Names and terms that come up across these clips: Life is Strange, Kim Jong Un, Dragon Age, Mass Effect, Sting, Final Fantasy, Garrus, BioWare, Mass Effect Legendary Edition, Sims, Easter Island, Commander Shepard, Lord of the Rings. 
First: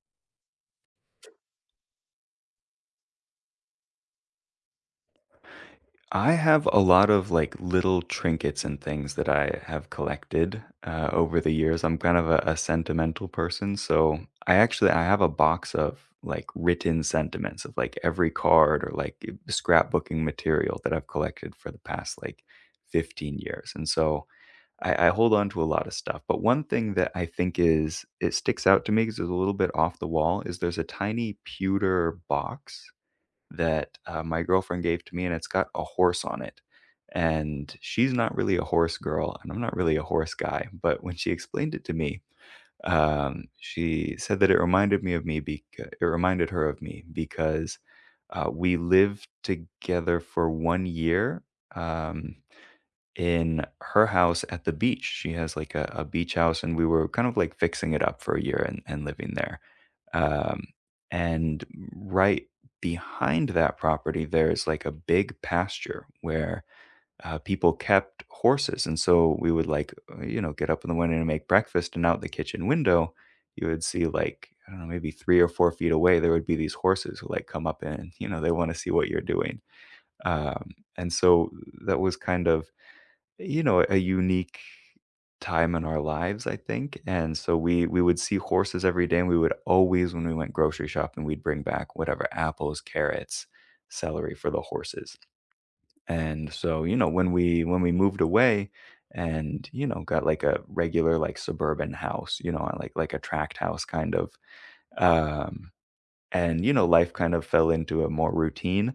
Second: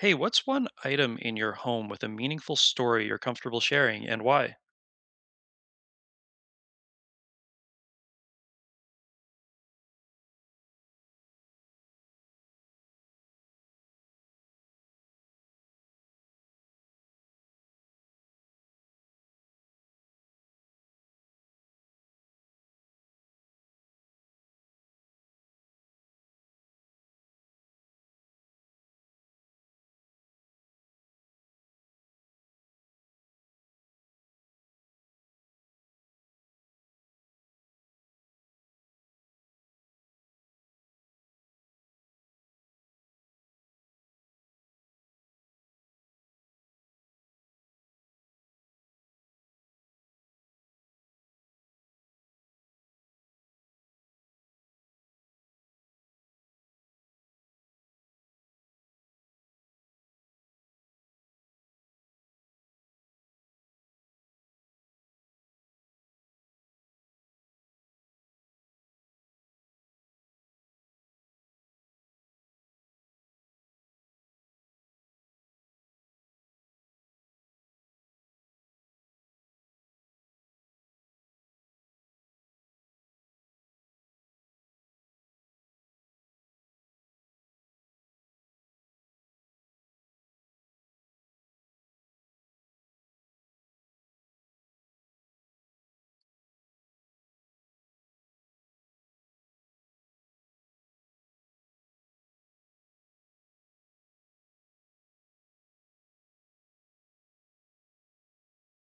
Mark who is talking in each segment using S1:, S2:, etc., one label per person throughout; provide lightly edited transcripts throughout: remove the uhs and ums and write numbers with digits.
S1: Hey, what's one item in your home with a meaningful story you're comfortable sharing and why?
S2: I have a lot of little trinkets and things that I have collected over the years. I'm kind of a sentimental person, so I actually I have a box of like written sentiments of like every card or like scrapbooking material that I've collected for the past like 15 years, and so I hold on to a lot of stuff. But one thing that I think is it sticks out to me because it's a little bit off the wall is there's a tiny pewter box that, my girlfriend gave to me, and it's got a horse on it. And she's not really a horse girl, and I'm not really a horse guy, but when she explained it to me, she said that it reminded me of me becau it reminded her of me because, we lived together for 1 year, um in her house at the beach. She has like a beach house, and we were kind of like fixing it up for a year and, living there. Um, and right behind that property, there's like a big pasture where people kept horses. And so we would like, get up in the morning and make breakfast, and out the kitchen window, you would see like, I don't know, maybe 3 or 4 feet away, there would be these horses who like come up and, you know, they want to see what you're doing. Um, and so that was kind of, you know, a unique time in our lives, I think. And so we would see horses every day, and we would always, when we went grocery shopping, we'd bring back whatever apples, carrots, celery for the horses. And so, you know, when we moved away and, you know, got like a regular like suburban house, you know, like a tract house kind of. Um and You know, life kind of fell into a more routine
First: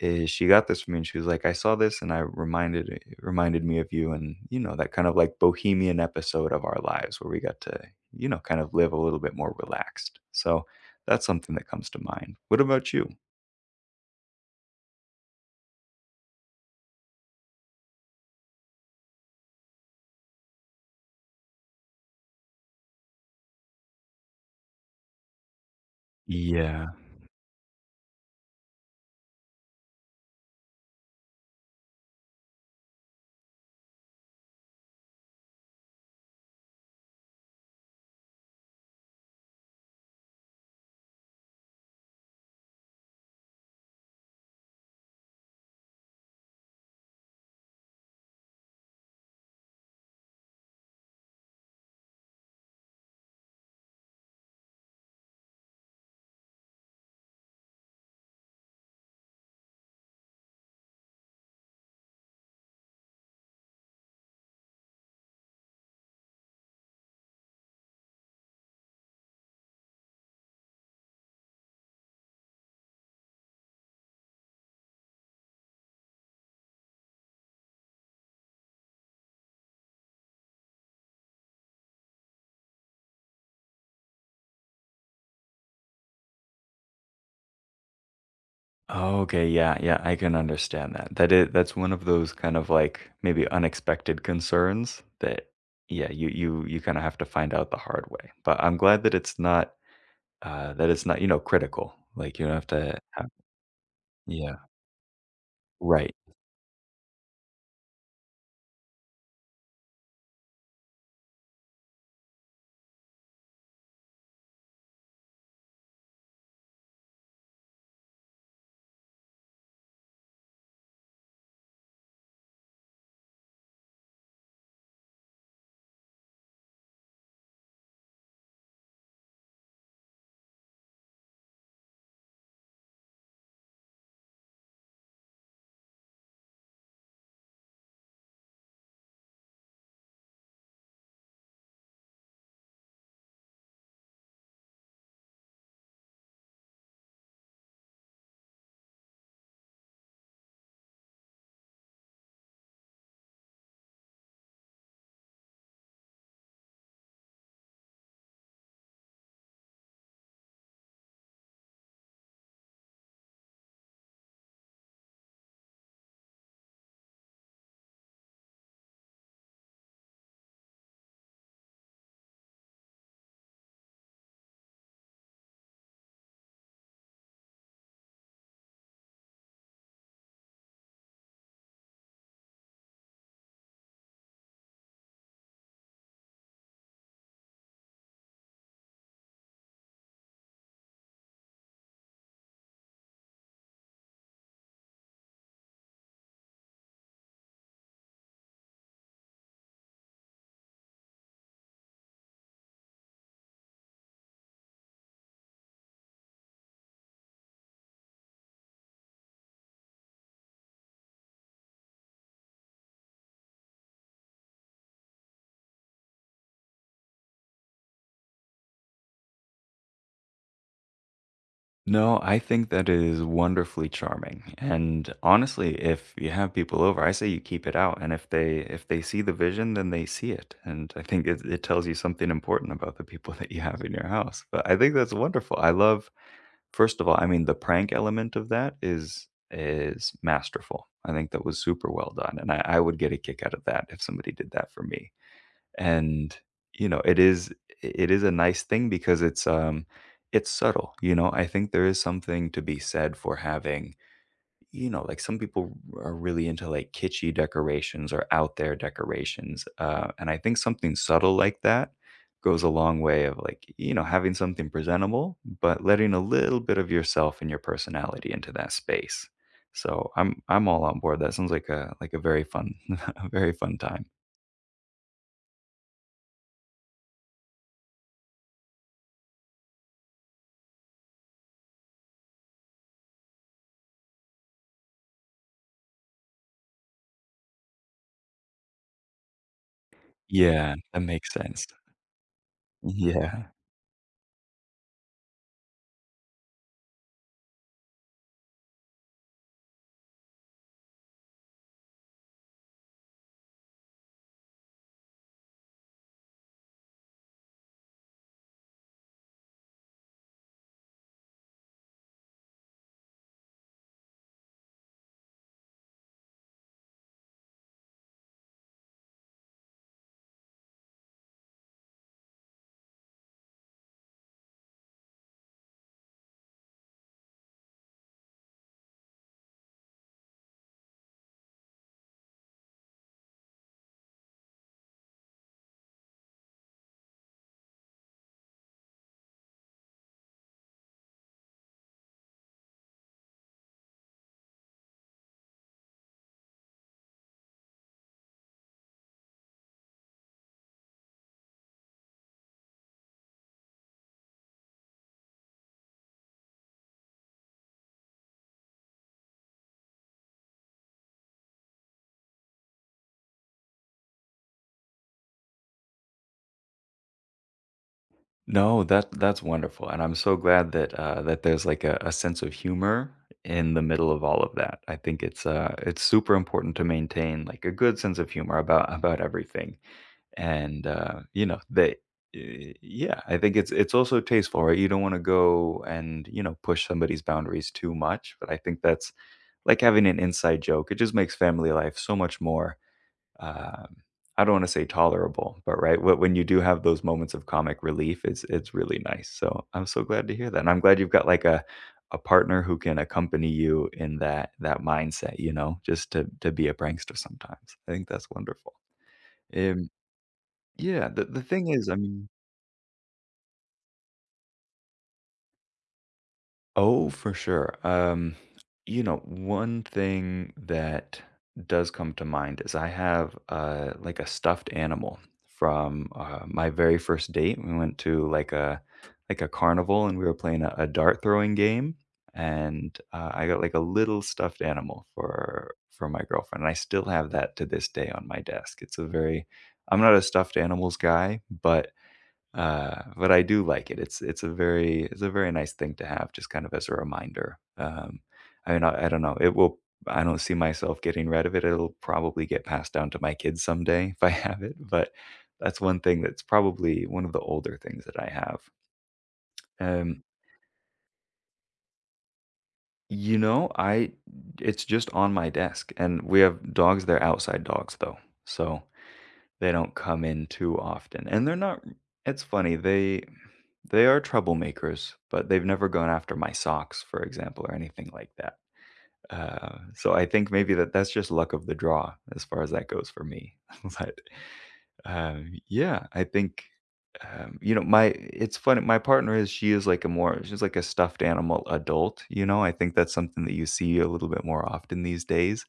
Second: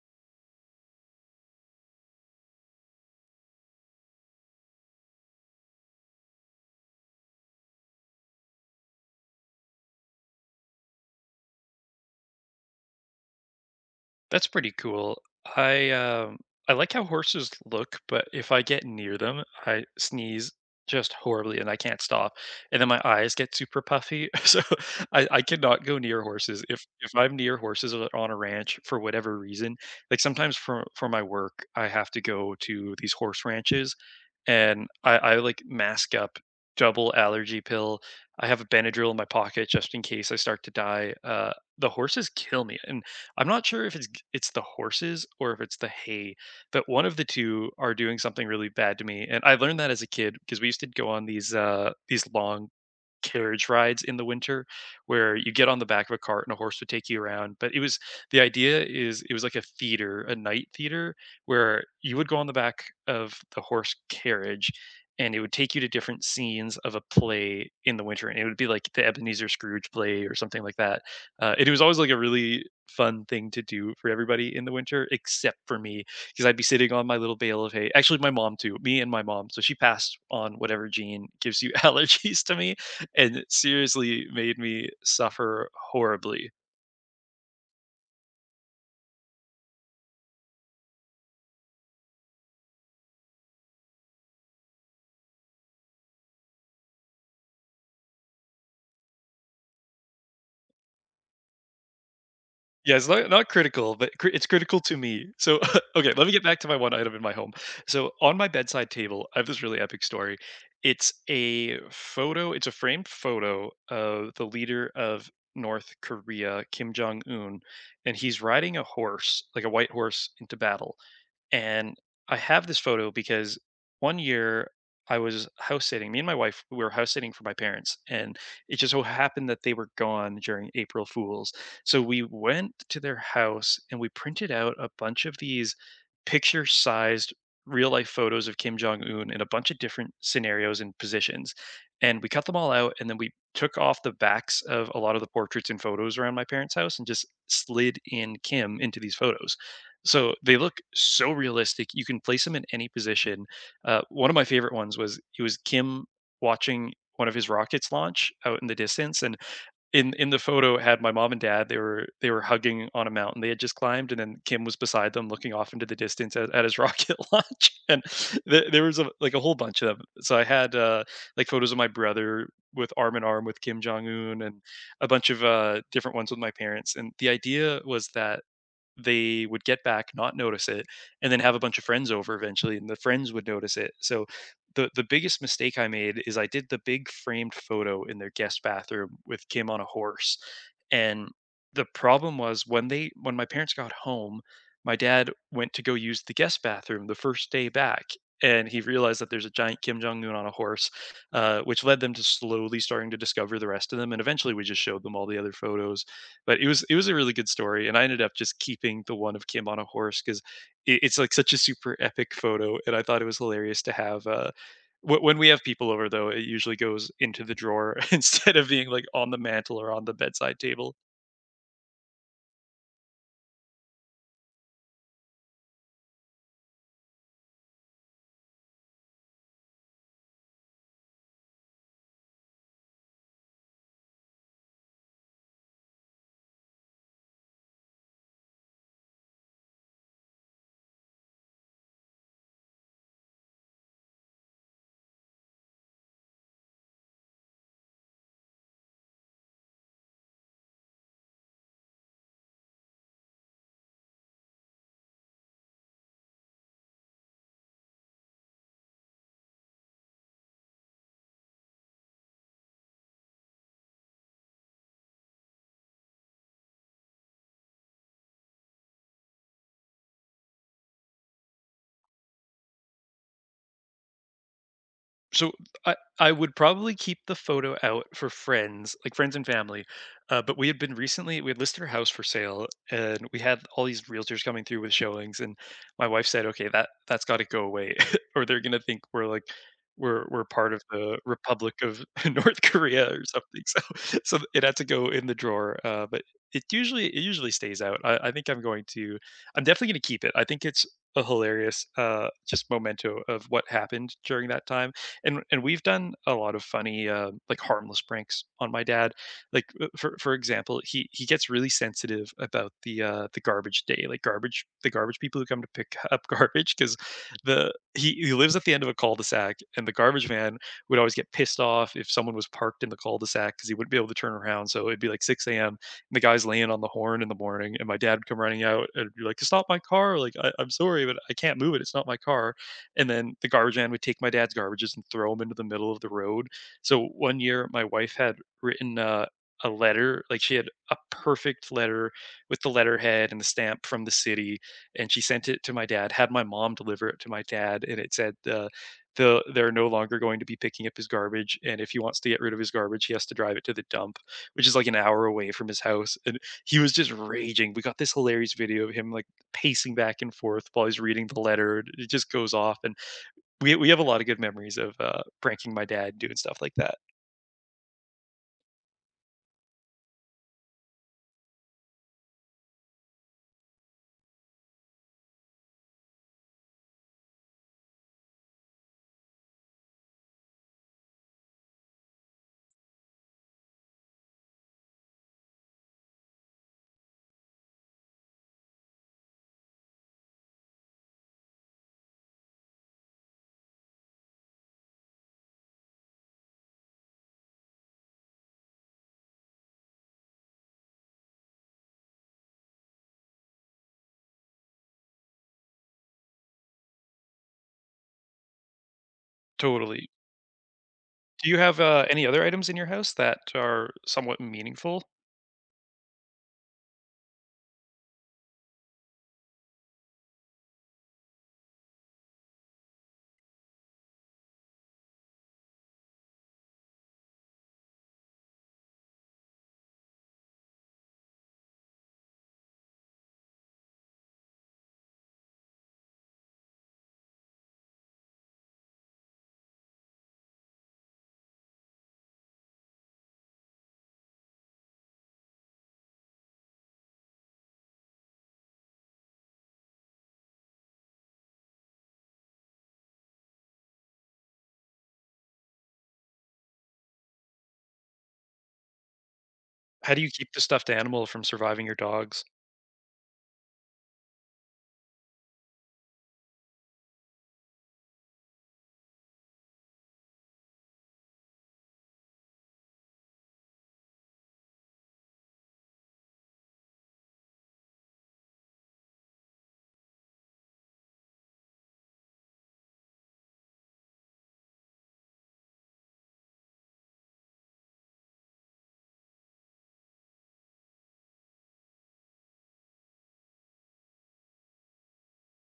S2: is she got this for me and she was like, "I saw this and I reminded it reminded me of you," and, you know, that kind of, like, bohemian episode of our lives where we got to, you know, kind of live a little bit more relaxed. So, that's something that comes to mind. What about you?
S1: That's pretty cool. I I like how horses look, but if I get near them, I sneeze just horribly and I can't stop. And then my eyes get super puffy. So I cannot go near horses. If
S2: Yeah.
S1: if I'm near horses or on a ranch for whatever reason, like sometimes for my work, I have to go to these horse ranches and I like mask up double allergy pill. I have a Benadryl in my pocket just in case I start to die. The horses kill me. And I'm not sure if it's the horses or if it's the hay, but one of the two are doing something really bad to me. And I learned that as a kid because we used to go on these long carriage rides in the winter where you get on the back of a cart and a horse would take you around, but it was the idea is it was like a theater, a night theater where you would go on the back of the horse carriage, and it would take you to different scenes of a play in the winter, and it would be like the Ebenezer Scrooge play or something like that. And it was always like a really fun thing to do for everybody in the winter except for me, because I'd be sitting on my little bale of hay. Actually, my mom too, me and my mom, so she passed on whatever gene gives you allergies to me, and it seriously made me suffer horribly.
S2: Oh, okay, yeah, yeah, I can understand that. That is, that's one of those kind of, like, maybe unexpected concerns that, yeah, you you kinda have to find out the hard way. But I'm glad that it's not, you know, critical. Like, you don't have
S1: Yeah,
S2: to
S1: it's
S2: have.
S1: not critical, but cri it's
S2: Yeah,
S1: critical to me. So, okay,
S2: right.
S1: let me get back to my one item in my home. So, on my bedside table, I have this really epic story. It's a photo it's a framed photo of the leader of North Korea, Kim Jong Un, and he's riding a horse, like a white horse, into battle. And I have this photo because one year I was house sitting. Me and my wife, we were house sitting for my parents, and it just so happened that they were gone during April Fools. So we went to their house and we printed out a bunch of these picture sized real life photos of Kim Jong Un in a bunch of different scenarios and positions. And we cut them all out, and then we took off the backs of a lot of the portraits and photos around my parents' house and just slid in Kim into these photos. So they look so realistic. You can place him in any position. One of my favorite ones was it was Kim watching one of his rockets launch out in the distance, and in the photo it had my mom and dad. They were hugging on a mountain they had just climbed, and then Kim was beside them, looking off into the distance at his rocket launch. And there was a, like a whole bunch of them. So I had like photos of my brother with arm in arm with Kim Jong Un, and a bunch of different ones with my parents. And the idea was that they would get back, not notice it, and then have a bunch of friends over eventually, and the friends would notice it. So the biggest mistake I made is I did the big framed photo in their guest bathroom with Kim on a horse. And the problem was when my parents got home, my dad went to go use the guest bathroom the first day back. And he realized that there's a giant Kim Jong Un on a horse, which led them to slowly starting to discover the rest of them. And eventually, we just showed them all the other photos, but it was a really good story, and I ended up just keeping the one of Kim on a horse because it's like such a super epic photo, and I thought it was hilarious to have. When we have people over, though, it usually goes into the drawer instead of being like on the mantle or on the bedside table.
S2: No, I think that is wonderfully charming. And honestly, if you have people over, I say you keep it out. And if they see the vision, then they see it. And I think it, it tells you something important about the people that you have in your house. But I think that's wonderful. I love, first of all, I mean, the prank element of that is masterful. I think that was super well done. And I would get a kick out of that if somebody did that for me. And you know, it is, it is a nice thing because it's, it's subtle. You know, I think there is something to be said for having, you know, like some people are really into like kitschy decorations or out there decorations, and I think something subtle like that goes a long way of like, you know, having something presentable but letting a little bit of yourself and your personality into that space. So I'm all on board. That sounds like a very fun a very fun time.
S1: So I would probably keep the photo out for friends, like friends and family. But we had been recently, we had listed our house for sale, and we had all these realtors coming through with showings. And my wife said, "Okay, that's got to go away, or they're gonna think we're like we're part
S2: Yeah,
S1: of
S2: that
S1: the
S2: makes sense.
S1: Republic of North Korea or
S2: Yeah.
S1: something." So so it had to go in the drawer. But it usually stays out. I think I'm going to, I'm definitely gonna keep it. I think it's a hilarious just memento of what happened during that time. And we've done a lot of funny, like harmless pranks on my dad. Like for example, he gets really sensitive about the garbage day, like garbage the garbage people who come to pick up garbage, because the he lives at the end of a cul-de-sac, and the garbage man would always get pissed off if someone was parked in the cul-de-sac because he wouldn't be able to turn around. So it'd be like 6 a.m. and the guy's laying on the horn in the morning, and my dad would come running out and be like, "It's not my car! Like I'm sorry, but I can't move it. It's not my car." And then the garbage man would take my dad's garbages and throw them into the middle of the road. So one year, my wife had written a letter, like she had a perfect letter with the letterhead and the stamp from the city, and she sent it to my dad. Had my mom deliver it to my dad, and it said, They're no longer going to be picking up his garbage, and if he wants to get rid of his garbage, he has to drive it to the dump, which is like an hour away from his house." And he was just raging. We got this hilarious video of him like pacing back and forth while he's reading the letter. It just goes off, and we have a lot of good memories of pranking my dad, doing stuff like that.
S2: No, that that's wonderful, and I'm so glad that, that there's like a sense of humor in the middle of all of that. I think it's, it's super important to maintain like a good sense of humor about everything, and you know they, yeah, I think it's also tasteful, right? You don't want to go and, you know, push somebody's boundaries too much, but I think that's like having an inside joke. It just makes family life so much more, um, I don't want to say tolerable, but right when you do have those moments of comic relief, it's really nice. So I'm so glad to hear that, and I'm glad you've got like a partner who can accompany you in that that mindset. You know, just to be a prankster sometimes. I think that's wonderful. Um,
S1: Totally.
S2: yeah, the
S1: Do you
S2: thing
S1: have
S2: is, I
S1: any
S2: mean,
S1: other items in your house that are somewhat meaningful?
S2: oh, for sure. You know, one thing that does come to mind is I have, like a stuffed animal from, my very first date. We went to like a carnival and we were playing a dart throwing game, and I got like a little stuffed animal for my girlfriend. And I still have that to this day on my desk. It's a very, I'm not a stuffed animals guy, but I do like it. It's a very nice thing to have, just kind of as a reminder. I mean, I, don't know. It will. I don't see myself getting rid of it. It'll probably get passed down to my kids someday if I have it. But that's one thing that's probably one of the older things that I have.
S1: How do
S2: Um,
S1: you keep the stuffed animal from surviving your dogs?
S2: you know, I it's just on my desk, and we have dogs. They're outside dogs though, so they don't come in too often, and they're not, it's funny, they are troublemakers, but they've never gone after my socks, for example, or anything like that. So I think maybe that that's just luck of the draw as far as that goes for me. But, yeah, I think, you know, my it's funny, my partner is she is like a more she's like a stuffed animal adult, you know? I think that's something that you see a little bit more often these days,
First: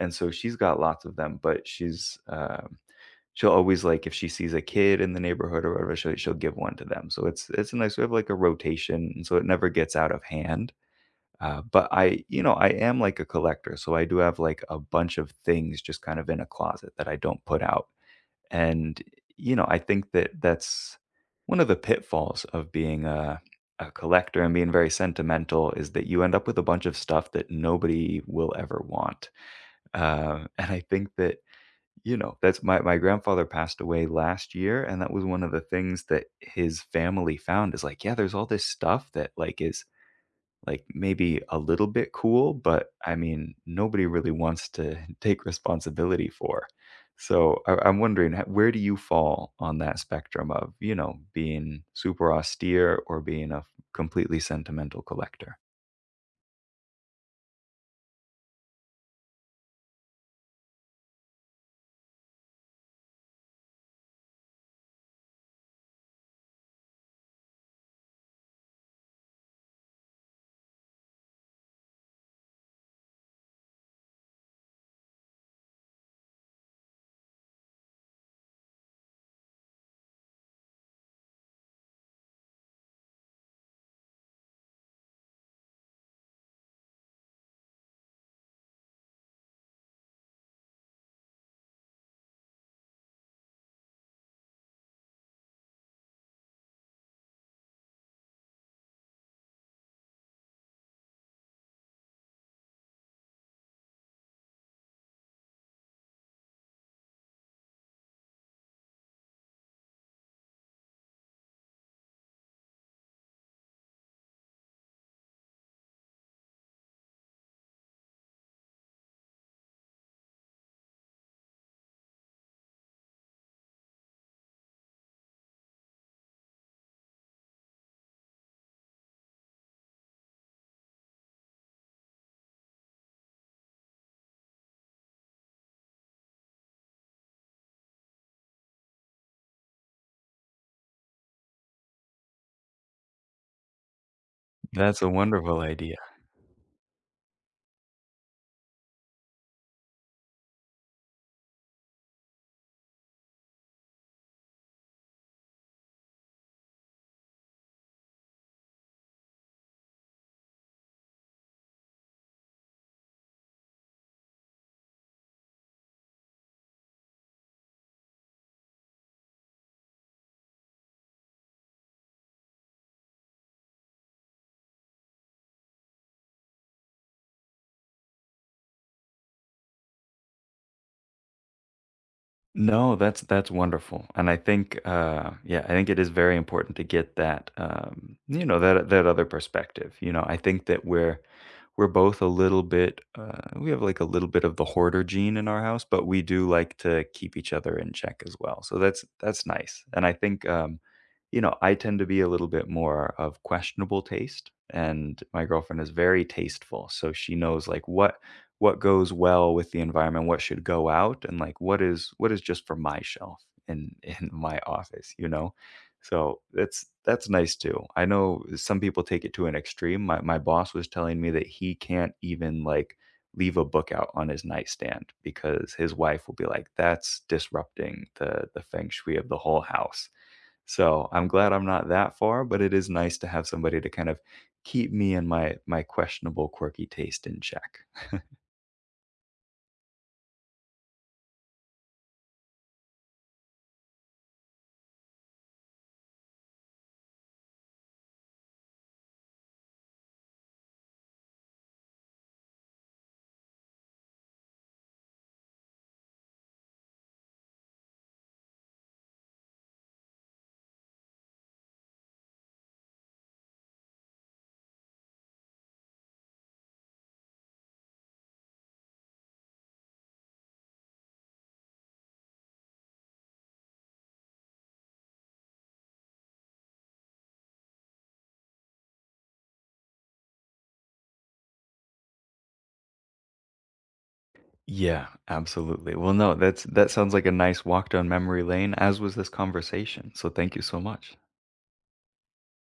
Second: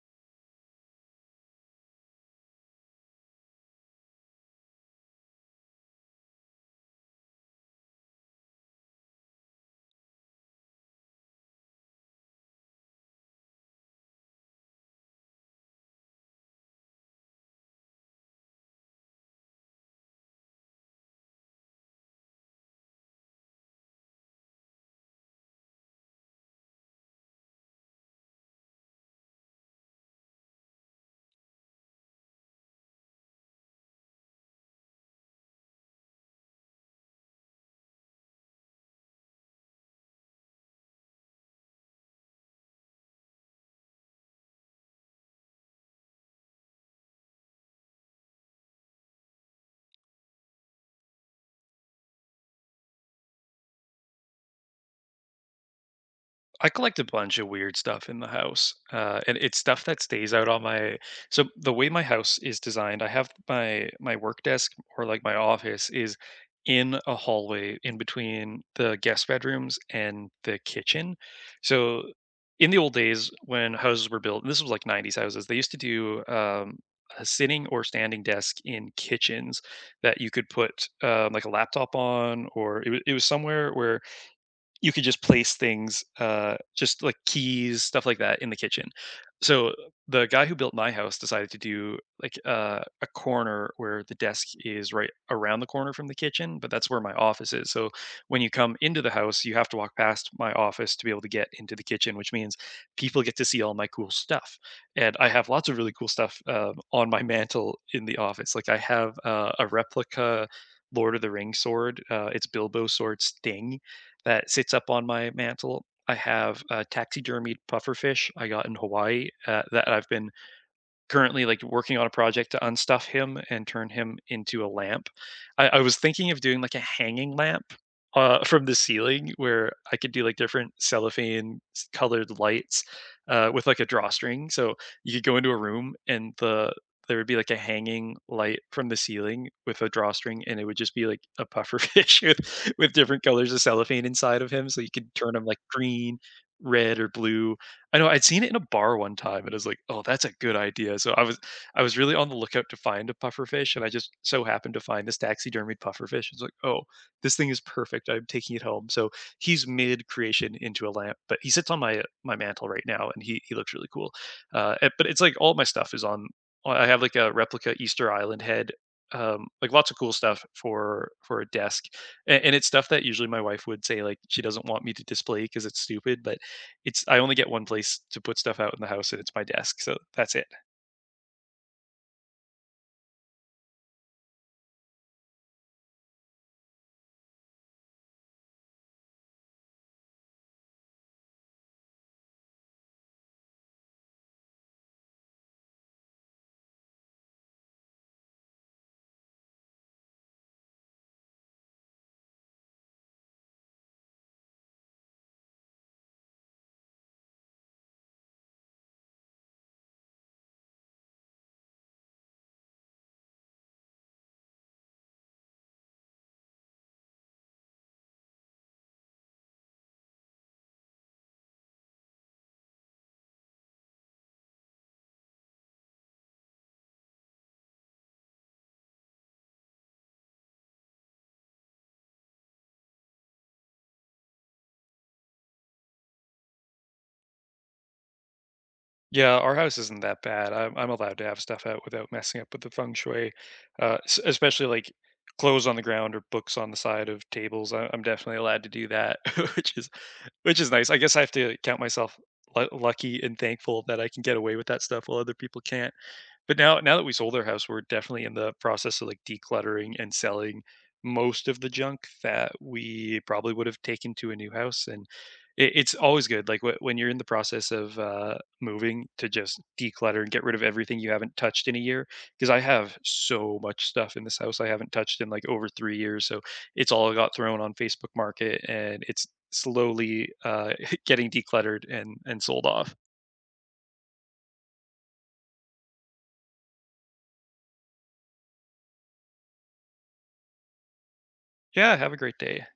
S2: and so she's got lots of them, but she's, she'll always, like, if she sees a kid in the neighborhood or whatever, she'll give one to them. So it's a nice we have, like, a rotation, and so it never gets out of hand. But I you know, I am, like, a collector, so I do have, like, a bunch of things just kind of in a closet that I don't put out. And, you know, I think that that's one of the pitfalls of being a collector and being very sentimental is that you end up with a bunch of stuff that nobody will ever want. And I think that, you know, that's my my grandfather passed away last year, and that was one of the things that his family found is like, yeah, there's all this stuff that like is like maybe a little bit cool, but I mean, nobody really wants to take responsibility for. So I, I'm wondering, where do you fall on that spectrum of, you know, being super austere or being a completely sentimental collector?
S1: I collect a bunch of weird stuff in the house, and it's stuff that stays out on my. So the way my house is designed, I have my work desk, or like my office is in a hallway in between the guest bedrooms and the kitchen. So in the old days when houses were built, and this was like '90s houses, they used to do a sitting or standing desk in kitchens that you could put like a laptop on, or it was somewhere where you could just place things, just like keys, stuff like that in the kitchen. So the guy who built my house decided to do like a corner where the desk is right around the corner from the kitchen, but that's where my office is. So when you come into the house, you have to walk past my office to be able to get into the kitchen, which means people get to see all my cool stuff. And I have lots of really cool stuff on my mantle in the office. Like I have a replica Lord of the Rings sword. It's Bilbo sword Sting, that sits up on my mantle. I have a taxidermied pufferfish I got in Hawaii, that I've been currently like working on a project to unstuff him and turn him into a lamp. I was thinking of doing like a hanging lamp from the ceiling where I could do like different cellophane colored lights with like a drawstring. So you could go into a room, and there would be like a hanging light from the ceiling with a drawstring, and it would just be like a puffer fish with different colors of cellophane inside of him, so you
S2: That's a
S1: could turn him like
S2: wonderful idea.
S1: green, red or blue. I know, I'd seen it in a bar one time, and I was like, "Oh, that's a good idea." So I was really on the lookout to find a pufferfish, and I just so happened to find this taxidermied pufferfish. It's like, "Oh, this thing is perfect. I'm taking it home." So he's mid creation into a lamp, but he sits on my mantle right now, and he looks really cool. But it's like all my stuff is on. Uh, I have like a replica Easter Island head. Like lots of cool stuff for a desk, and it's stuff that usually my wife would say like she doesn't want me to display because it's stupid. Like it's I only get one place to put stuff out in the house, and it's my desk, so that's it.
S2: No, that's wonderful, and I think, yeah, I think it is very important to get that, you know, that that other perspective. You know, I think that we're both a little bit, we have like a little bit of the hoarder gene in our house, but we do like to keep each other in check as well. So that's nice. And I think, you know, I tend to be a little bit more of questionable taste and my girlfriend is very tasteful. So she knows like what goes well with the environment, what should go out and like what is just for my shelf in in my office, you know? So that's nice too. I know some people take it to an extreme. My boss was telling me that he can't even like leave a book out on his nightstand because his wife will be like, "That's disrupting the feng shui of the whole house." So I'm glad I'm not that far, but it is nice to have somebody to kind of keep me and my questionable quirky taste in check.
S1: Yeah, our house isn't that bad. I'm allowed to have stuff out without messing up with the feng shui, especially like clothes on the ground or books on the side of tables. I'm definitely allowed to do that, which is which is nice. I guess I have to count myself lucky and thankful that I can get away with that stuff while other people can't. But now that we sold our house, we're definitely in the process of, like, decluttering and selling most of the junk that we probably would have taken to a new house, and it's always good, like, when you're in the process of, moving to just declutter and get rid of everything you haven't touched in a year. Because I have so much stuff in this house I haven't touched in, like, over 3 years, so it's all got thrown on Facebook Market, and it's slowly, getting decluttered and sold off.
S2: Yeah, absolutely. Well, no, that's that sounds like a nice walk down memory lane, as was this conversation. So thank you so much.
S1: Yeah, have a great day.